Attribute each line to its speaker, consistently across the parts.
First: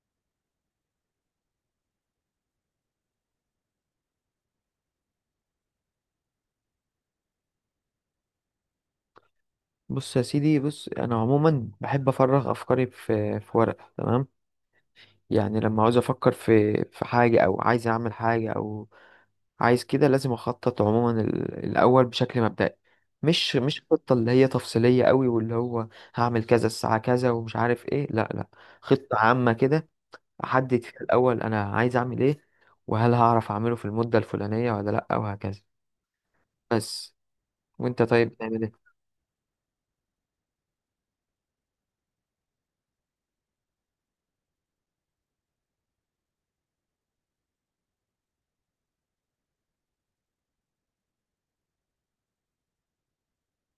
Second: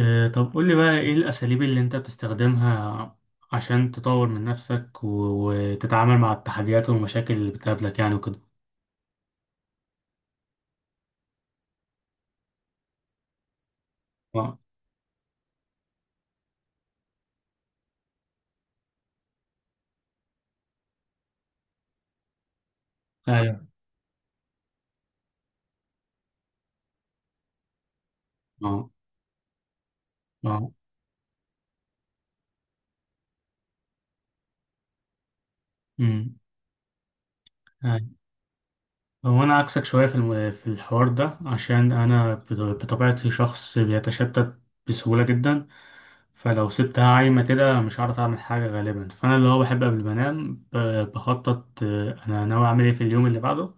Speaker 1: طب قول لي بقى ايه الاساليب اللي انت بتستخدمها عشان تطور من نفسك وتتعامل مع التحديات والمشاكل اللي بتقابلك يعني وكده.
Speaker 2: بص يا سيدي، بص انا عموما بحب افرغ افكاري في ورقه. تمام.
Speaker 1: اه،
Speaker 2: يعني لما عاوز افكر في حاجه، او عايز اعمل حاجه، او عايز كده، لازم اخطط عموما الاول بشكل مبدئي. مش
Speaker 1: ايوه،
Speaker 2: مش خطه اللي هي تفصيليه قوي، واللي هو هعمل كذا الساعه كذا ومش عارف ايه، لا لا.
Speaker 1: اه،
Speaker 2: خطه عامه كده،
Speaker 1: اه،
Speaker 2: احدد فيها الاول انا عايز اعمل ايه، وهل هعرف اعمله في المده الفلانيه ولا لا، وهكذا،
Speaker 1: امم،
Speaker 2: بس. وانت
Speaker 1: أيوة.
Speaker 2: طيب بتعمل ايه؟
Speaker 1: هو انا عكسك شويه في في الحوار ده عشان انا بطبيعتي شخص بيتشتت بسهوله جدا. فلو سبتها عايمه كده مش هعرف اعمل حاجه غالبا، فانا اللي هو بحب قبل ما انام بخطط، انا ناوي اعمل ايه في اليوم اللي بعده،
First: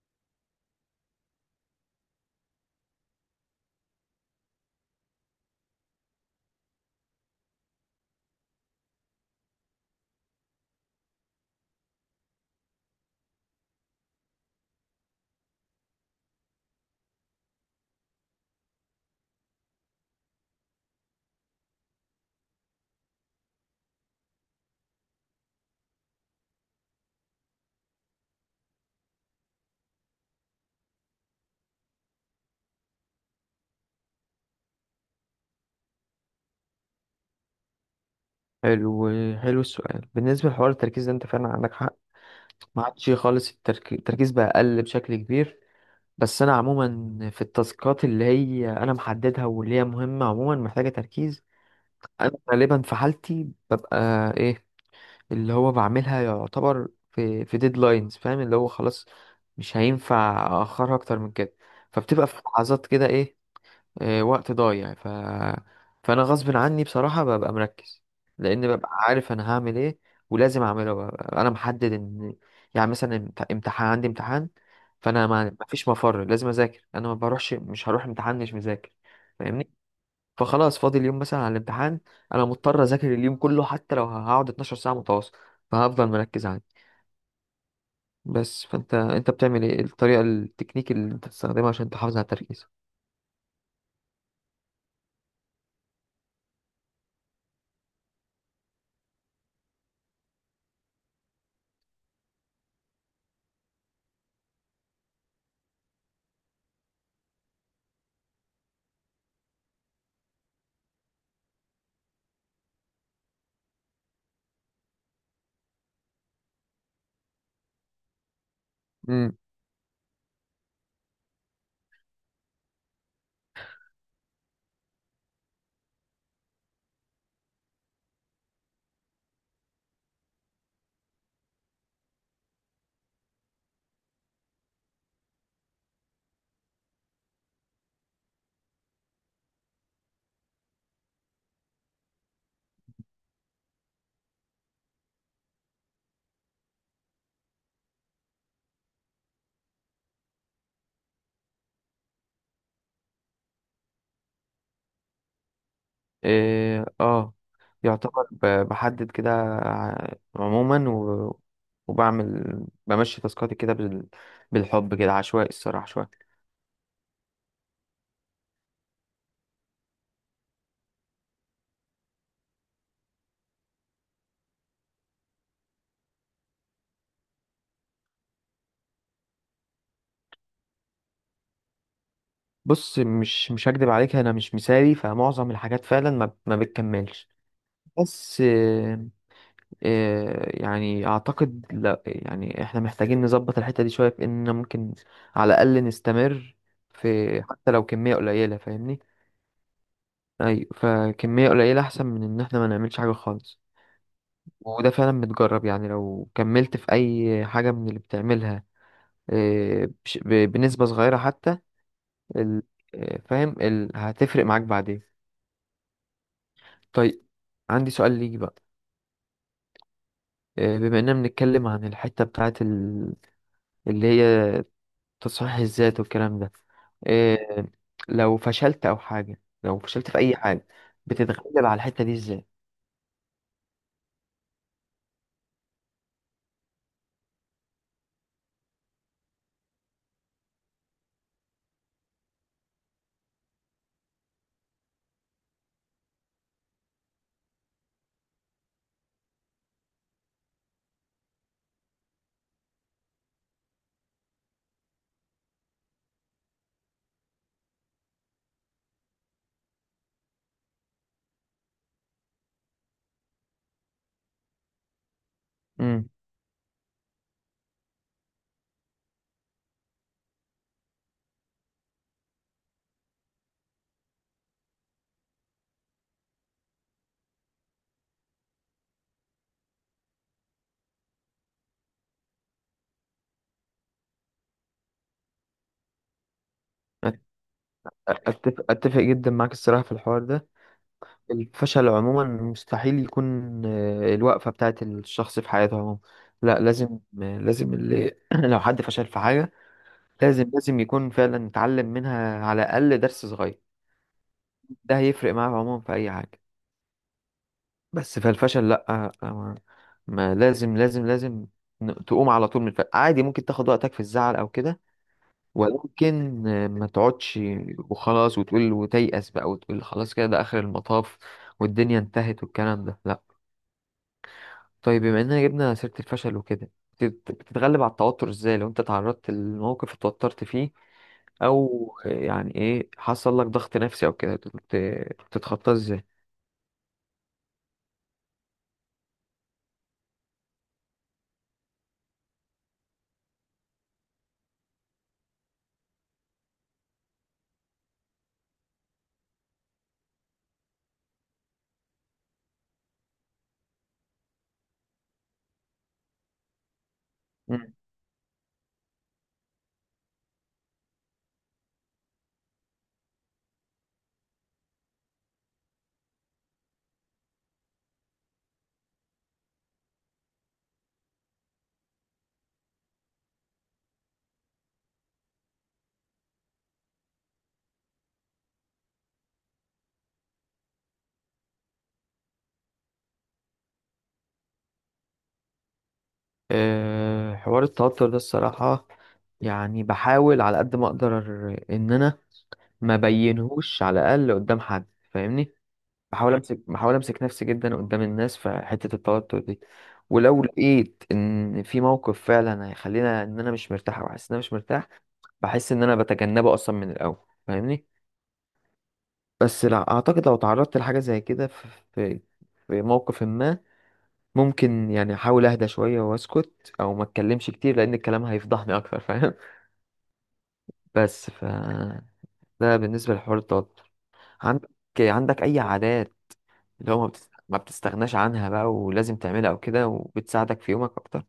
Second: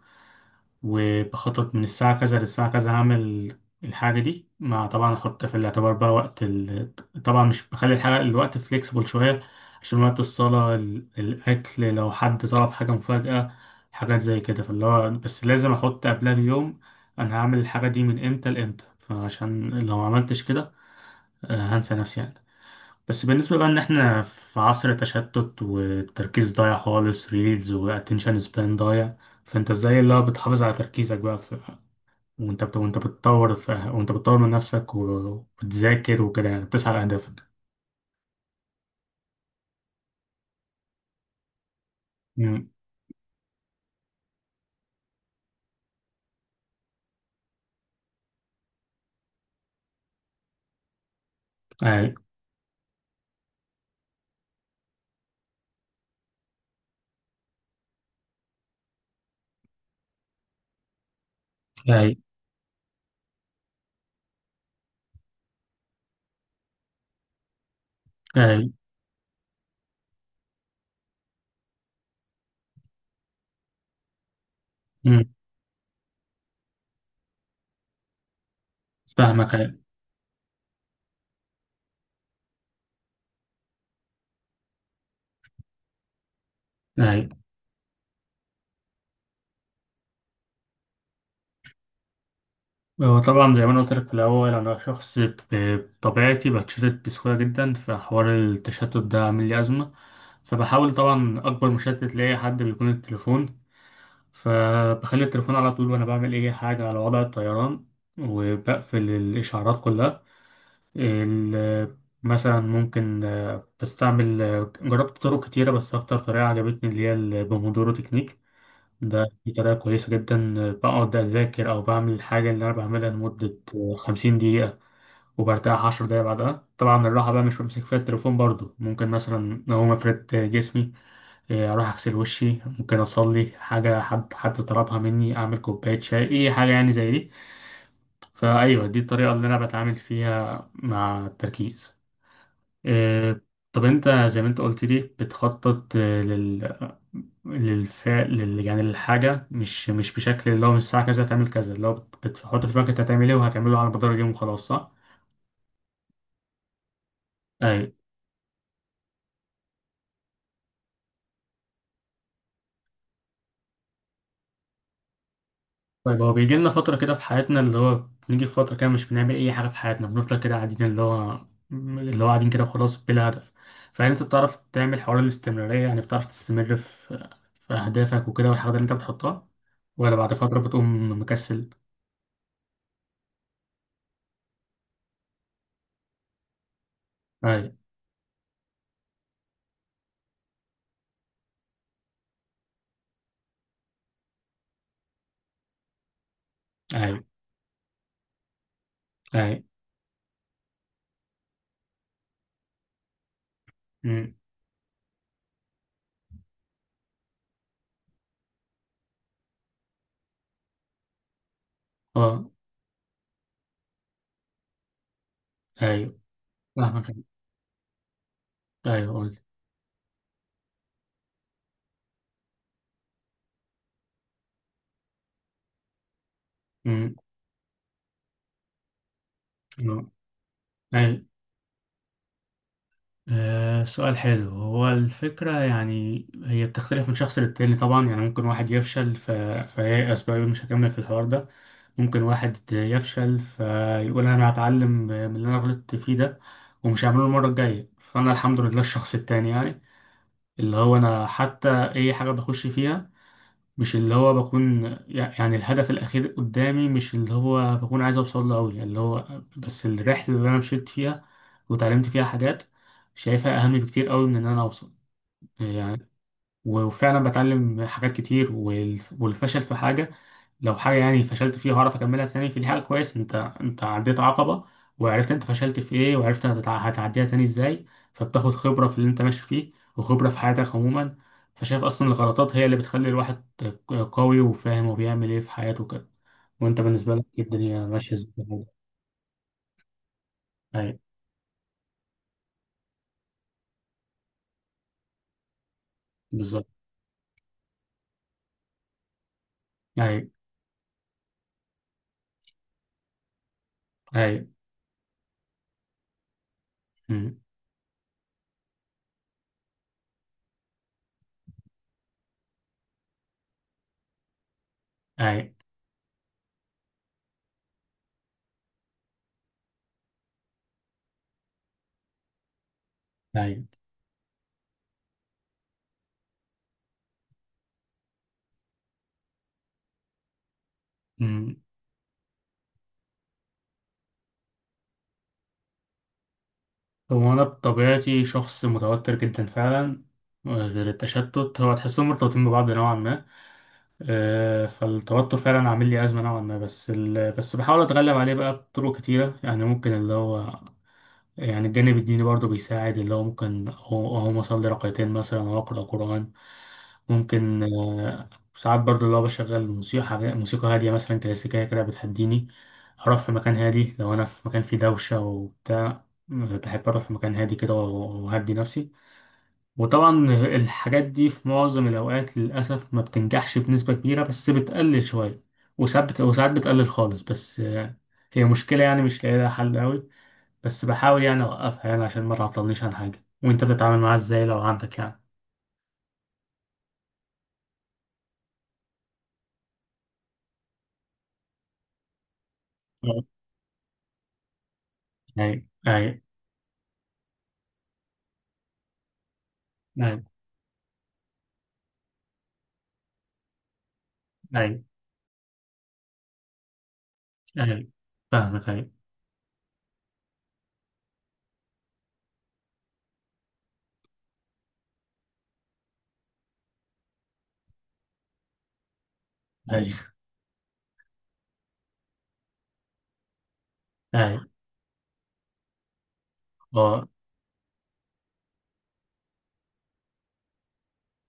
Speaker 1: وبخطط من الساعة كذا للساعة كذا هعمل الحاجة دي، مع طبعا أحط في الاعتبار بقى وقت طبعا مش بخلي الحاجة الوقت فليكسبل شوية عشان وقت الصلاة، الأكل، لو حد طلب حاجة مفاجأة، حاجات زي كده. فاللي هو بس لازم أحط قبلها بيوم أنا هعمل الحاجة دي من إمتى لإمتى، فعشان لو ما عملتش كده هنسى نفسي يعني. بس بالنسبة بقى إن إحنا في عصر تشتت والتركيز ضايع خالص، ريلز وأتنشن سبان ضايع. فانت ازاي اللي هو بتحافظ على تركيزك بقى في وانت بتطور في... أه، وانت بتطور من نفسك وبتذاكر وكده بتسعى لأهدافك؟
Speaker 2: حلو، حلو السؤال. بالنسبه لحوار التركيز ده، انت فعلا عندك حق.
Speaker 1: مم.
Speaker 2: ما عادش خالص التركيز بقى أقل بشكل كبير. بس أنا عموما في التاسكات اللي هي أنا محددها واللي هي مهمة، عموما محتاجة تركيز.
Speaker 1: أي،
Speaker 2: أنا غالبا في حالتي ببقى، إيه، اللي هو بعملها يعتبر في ديدلاينز. فاهم؟ اللي هو خلاص، مش هينفع أأخرها أكتر من كده.
Speaker 1: أي،
Speaker 2: فبتبقى في لحظات كده، إيه، وقت ضايع. فانا غصب عني بصراحة ببقى مركز،
Speaker 1: أي.
Speaker 2: لان ببقى عارف انا هعمل ايه ولازم اعمله، ببقى انا محدد ان، يعني مثلا امتحان، عندي امتحان،
Speaker 1: مم.
Speaker 2: فانا ما مفيش مفر، لازم اذاكر، انا ما بروحش، مش هروح امتحان مش مذاكر.
Speaker 1: فاهمك.
Speaker 2: فاهمني؟
Speaker 1: أي،
Speaker 2: فخلاص، فاضل اليوم مثلا على الامتحان، انا مضطر اذاكر اليوم كله، حتى لو هقعد 12 ساعة متواصل، فهفضل مركز عندي.
Speaker 1: أي.
Speaker 2: بس، فانت بتعمل ايه الطريقة التكنيك اللي انت بتستخدمها عشان تحافظ على التركيز؟
Speaker 1: هو طبعا زي ما أنا قلت لك في الأول، أنا شخص بطبيعتي بتشتت بسهولة جدا، فحوار التشتت ده عامل لي أزمة. فبحاول طبعا، أكبر مشتت لأي حد بيكون التليفون، فبخلي التليفون على طول وأنا بعمل أي حاجة على وضع الطيران، وبقفل الإشعارات كلها. ال- مثلا ممكن، بستعمل، جربت طرق كتيرة بس أكتر طريقة عجبتني اللي هي البومودورو تكنيك. دي طريقة كويسة جدا. بقعد أذاكر أو بعمل الحاجة اللي أنا بعملها لمدة 50 دقيقة، وبرتاح 10 دقايق بعدها. طبعا الراحة بقى مش بمسك فيها التليفون برضو، ممكن مثلا لو ما فردت جسمي أروح أغسل وشي، ممكن أصلي حاجة، حد طلبها مني، أعمل كوباية شاي، أي حاجة يعني زي دي. فأيوه دي الطريقة اللي أنا بتعامل فيها مع التركيز. آه، طب انت زي ما انت قلت لي بتخطط للفعل يعني للحاجة، مش بشكل اللي هو من الساعة كذا هتعمل كذا، اللي هو بتحط في بالك انت هتعمل ايه وهتعمله على مدار اليوم وخلاص، صح؟
Speaker 2: إيه، اه،
Speaker 1: ايوه.
Speaker 2: يعتبر بحدد كده عموما وبعمل، بمشي تاسكاتي كده بالحب كده، عشوائي الصراحة
Speaker 1: طيب،
Speaker 2: شوية.
Speaker 1: هو بيجي لنا فترة كده في حياتنا اللي هو، بنيجي في فترة كده مش بنعمل أي حاجة في حياتنا، بنفضل كده قاعدين اللي هو قاعدين كده وخلاص بلا هدف. فهل أنت بتعرف تعمل حوار الاستمرارية؟ يعني بتعرف تستمر في أهدافك وكده والحاجات اللي أنت بتحطها، ولا بعد فترة بتقوم مكسل؟
Speaker 2: بص، مش هكدب عليك، انا مش مثالي، فمعظم الحاجات فعلا ما بتكملش.
Speaker 1: أيوه.
Speaker 2: بس إيه يعني، اعتقد لا، يعني احنا محتاجين نظبط الحتة دي شوية في اننا ممكن على الاقل نستمر
Speaker 1: أيوه،
Speaker 2: في، حتى لو كمية قليلة، فاهمني؟
Speaker 1: اي.
Speaker 2: ايوه، فكمية قليلة احسن من ان احنا ما نعملش حاجة خالص.
Speaker 1: أمم.
Speaker 2: وده فعلا متجرب، يعني لو كملت في أي حاجة من اللي بتعملها، بنسبة صغيرة حتى،
Speaker 1: اه.
Speaker 2: ال- فاهم، هتفرق معاك بعدين.
Speaker 1: ايوه، فاهمك.
Speaker 2: طيب، عندي سؤال ليك بقى.
Speaker 1: ايوه، قول.
Speaker 2: بما إننا بنتكلم عن الحتة بتاعت اللي هي تصحيح الذات والكلام ده،
Speaker 1: أمم.
Speaker 2: آه، لو فشلت أو حاجة، لو
Speaker 1: آه.
Speaker 2: فشلت في أي حاجة،
Speaker 1: ايوه.
Speaker 2: بتتغلب على الحتة دي إزاي؟
Speaker 1: آه. سؤال حلو. هو الفكرة يعني هي بتختلف من شخص للتاني طبعا. يعني ممكن واحد يفشل فييأس بقى يقول مش هكمل في الحوار ده، ممكن واحد يفشل فيقول انا هتعلم من اللي انا غلطت فيه ده، ومش هعمله المرة الجاية. فانا الحمد لله الشخص التاني يعني، اللي هو انا حتى، اي حاجة بخش فيها مش اللي هو بكون يعني الهدف الأخير قدامي، مش اللي هو بكون عايز أوصل له أوي، يعني اللي هو بس الرحلة اللي أنا مشيت فيها وتعلمت فيها حاجات شايفها أهم بكتير أوي من إن أنا أوصل
Speaker 2: مم.
Speaker 1: يعني. وفعلا بتعلم حاجات كتير، والفشل في حاجة، لو حاجة يعني فشلت فيها هعرف أكملها تاني، فدي حاجة كويس. أنت عديت عقبة وعرفت أنت فشلت في إيه، وعرفت هتعديها تاني إزاي. فبتاخد خبرة في اللي أنت ماشي فيه وخبرة في حياتك عموما. فشايف أصلا الغلطات هي اللي بتخلي الواحد قوي وفاهم وبيعمل إيه في حياته كده. وأنت بالنسبة
Speaker 2: أت-
Speaker 1: لك إيه، الدنيا ماشية إزاي؟
Speaker 2: أتفق جدا معاك الصراحة في الحوار ده.
Speaker 1: أي.
Speaker 2: الفشل عموما مستحيل يكون، الوقفة بتاعت الشخص في حياته عموما. لا،
Speaker 1: بالظبط.
Speaker 2: لازم، لازم اللي لو حد فشل في حاجة،
Speaker 1: أي،
Speaker 2: لازم يكون فعلا اتعلم منها على الأقل درس صغير.
Speaker 1: أي.
Speaker 2: ده هيفرق معاه عموما في أي حاجة.
Speaker 1: أمم.
Speaker 2: بس، فالفشل لا، ما، لازم تقوم على طول من الفشل. عادي ممكن تاخد وقتك في الزعل أو كده،
Speaker 1: أي،
Speaker 2: ولكن ما تقعدش وخلاص وتقول وتيأس بقى، وتقول خلاص كده ده آخر المطاف والدنيا انتهت والكلام ده. لا.
Speaker 1: أي.
Speaker 2: طيب، بما اننا جبنا سيرة الفشل وكده، بتتغلب على التوتر ازاي لو انت تعرضت لموقف اتوترت فيه،
Speaker 1: أمم.
Speaker 2: او يعني ايه، حصل لك ضغط نفسي او كده، بتتخطاه ازاي؟
Speaker 1: هو أنا بطبيعتي شخص متوتر جدا فعلا. غير التشتت، هو تحسهم مرتبطين ببعض نوعا ما. فالتوتر فعلا عامل لي أزمة نوعا ما، بس بس بحاول أتغلب عليه بقى بطرق كتيرة. يعني ممكن اللي هو، يعني الجانب الديني برضه بيساعد، اللي هو ممكن أقوم أصلي ركعتين مثلا، أو أقرأ قرآن. ممكن
Speaker 2: مم.
Speaker 1: ساعات برضه اللي هو بشغل موسيقى هادية مثلا كلاسيكية كده بتهديني. أروح في مكان هادي، لو أنا في مكان فيه دوشة وبتاع بحب أروح في مكان هادي كده وأهدي نفسي. وطبعا الحاجات دي في معظم الأوقات للأسف ما بتنجحش بنسبة كبيرة، بس بتقلل شوية، وساعات بتقلل خالص. بس هي مشكلة يعني مش لاقي لها حل أوي، بس بحاول يعني أوقفها يعني عشان ما تعطلنيش عن حاجة. وأنت بتتعامل معاها إزاي لو عندك يعني؟
Speaker 2: حوار التوتر ده الصراحة، يعني بحاول على قد ما اقدر ان انا ما
Speaker 1: آه.
Speaker 2: بينهوش على الاقل قدام حد، فاهمني؟
Speaker 1: أي، أي،
Speaker 2: بحاول امسك نفسي جدا قدام الناس في حته التوتر دي.
Speaker 1: أي،
Speaker 2: ولو لقيت ان في موقف فعلا هيخلينا ان انا مش مرتاح، او حاسس ان انا مش
Speaker 1: أي،
Speaker 2: مرتاح، بحس ان انا بتجنبه اصلا من الاول. فاهمني؟
Speaker 1: أي. فاهمك. أي،
Speaker 2: بس لا، اعتقد لو تعرضت لحاجه زي كده في، في موقف ما، ممكن يعني احاول اهدى شويه واسكت، او ما اتكلمش كتير لان الكلام هيفضحني اكتر. فاهم؟
Speaker 1: أي،
Speaker 2: بس ده بالنسبه لحوار التوتر.
Speaker 1: أي.
Speaker 2: عندك عندك اي عادات اللي هو
Speaker 1: أه.
Speaker 2: ما بتستغناش عنها بقى ولازم تعملها او كده، وبتساعدك في يومك اكتر؟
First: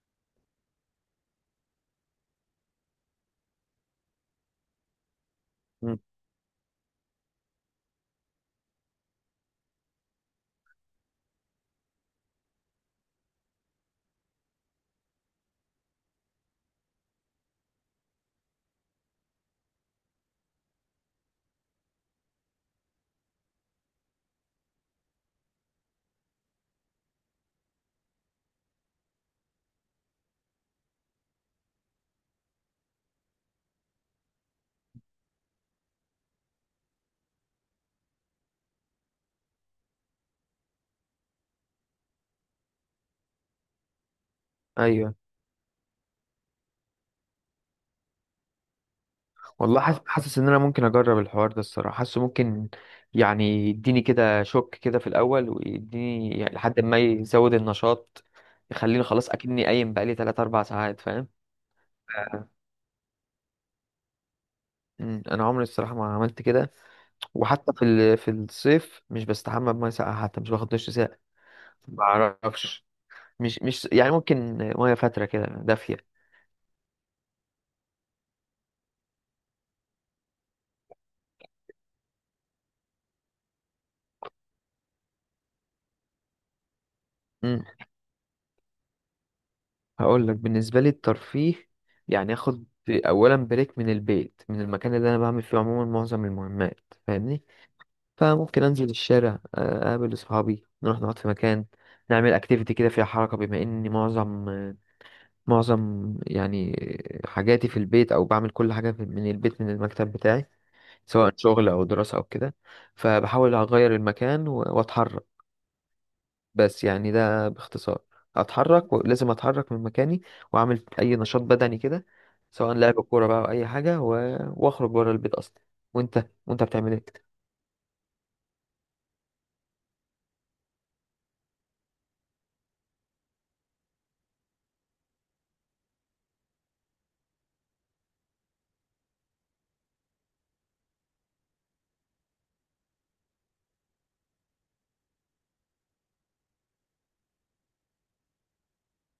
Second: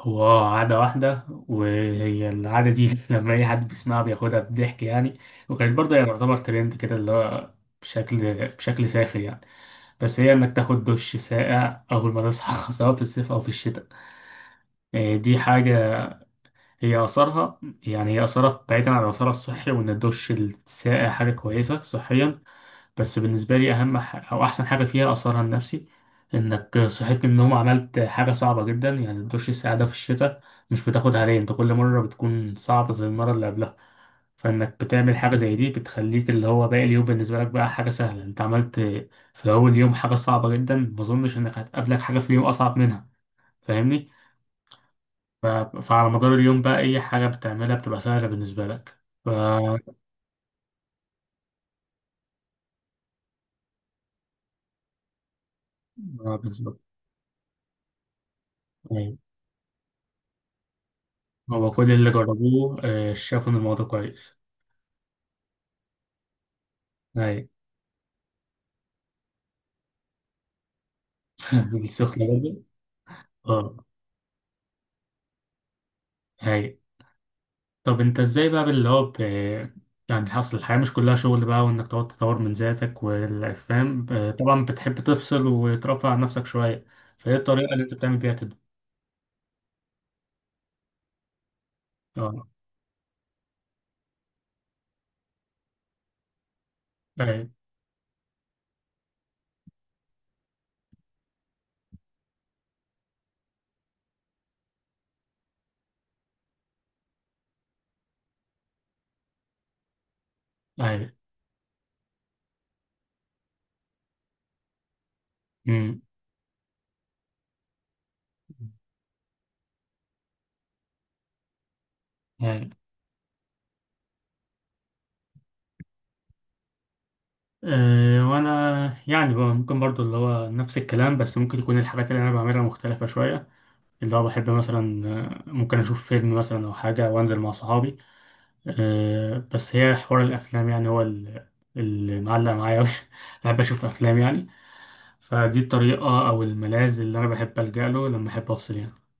Speaker 1: هو عادة واحدة، وهي العادة دي لما أي حد بيسمعها بياخدها بضحك يعني، وكانت برضه
Speaker 2: مم.
Speaker 1: هي تعتبر ترند كده اللي هو بشكل ساخر يعني. بس هي إنك تاخد دش ساقع أول ما تصحى سواء في الصيف أو في الشتاء. دي حاجة هي آثارها، يعني هي آثارها بعيدا عن آثارها الصحي وإن الدش الساقع حاجة كويسة صحيا، بس بالنسبة لي أهم أو أحسن حاجة فيها أثرها النفسي. إنك صحيت من النوم عملت حاجة صعبة جدا، يعني دش السعادة في الشتاء مش بتاخد عليه، أنت كل مرة بتكون صعبة زي المرة اللي قبلها. فإنك بتعمل حاجة زي دي بتخليك اللي هو باقي اليوم بالنسبة لك بقى حاجة سهلة. أنت عملت في أول يوم حاجة صعبة جدا، ما أظنش إنك هتقابلك حاجة في اليوم أصعب منها، فاهمني؟
Speaker 2: ايوه.
Speaker 1: ف... فعلى مدار اليوم بقى أي حاجة بتعملها بتبقى سهلة بالنسبة لك. ف... آه،
Speaker 2: والله، حاسس ان انا ممكن اجرب الحوار ده، الصراحه حاسه ممكن يعني يديني كده شوك كده في الاول، ويديني يعني
Speaker 1: بالظبط.
Speaker 2: لحد ما يزود النشاط، يخليني
Speaker 1: أيوة.
Speaker 2: خلاص اكني قايم بقالي 3 4 ساعات. فاهم؟
Speaker 1: هو كل اللي
Speaker 2: آه،
Speaker 1: جربوه شافوا إن الموضوع كويس.
Speaker 2: مم. انا عمري الصراحه ما عملت كده.
Speaker 1: هاي
Speaker 2: وحتى في في الصيف، مش بستحمى بميه ساقعه، حتى مش باخد دش ساقع. ما
Speaker 1: السخنة برضه.
Speaker 2: اعرفش، مش
Speaker 1: اه.
Speaker 2: مش يعني، ممكن ميه فاتره كده دافيه.
Speaker 1: هاي. طب انت ازاي بقى اللي هو يعني حصل، الحياة مش كلها شغل بقى وانك تقعد تطور من ذاتك والفهم، طبعا بتحب تفصل وترفع عن نفسك شوية. فايه الطريقة اللي انت بتعمل بيها كده؟
Speaker 2: هقول لك، بالنسبه لي الترفيه، يعني
Speaker 1: اه.
Speaker 2: اخد اولا بريك من البيت، من المكان اللي انا بعمل فيه عموما معظم المهمات، فاهمني؟
Speaker 1: هاي.
Speaker 2: فممكن انزل الشارع، اقابل اصحابي، نروح نقعد في مكان، نعمل اكتيفيتي كده فيها حركه، بما اني معظم يعني حاجاتي في البيت، او بعمل كل حاجه من البيت، من المكتب بتاعي،
Speaker 1: هاي.
Speaker 2: سواء شغل او دراسه او كده، فبحاول اغير المكان واتحرك.
Speaker 1: امم.
Speaker 2: بس يعني ده باختصار، اتحرك، ولازم اتحرك من مكاني، واعمل اي نشاط بدني كده،
Speaker 1: هاي.
Speaker 2: سواء لعب كوره بقى او اي حاجه واخرج بره البيت اصلا. وانت بتعمل ايه؟
Speaker 1: أه. وانا يعني بقى ممكن برضو اللي هو نفس الكلام، بس ممكن يكون الحاجات اللي انا بعملها مختلفة شوية. اللي هو بحب مثلا ممكن اشوف فيلم مثلا او حاجة وانزل مع صحابي. بس هي حوار الأفلام يعني، هو اللي معلق معايا أوي بحب أشوف أفلام يعني. فدي الطريقة أو الملاذ اللي أنا بحب ألجأ له لما أحب أفصل يعني.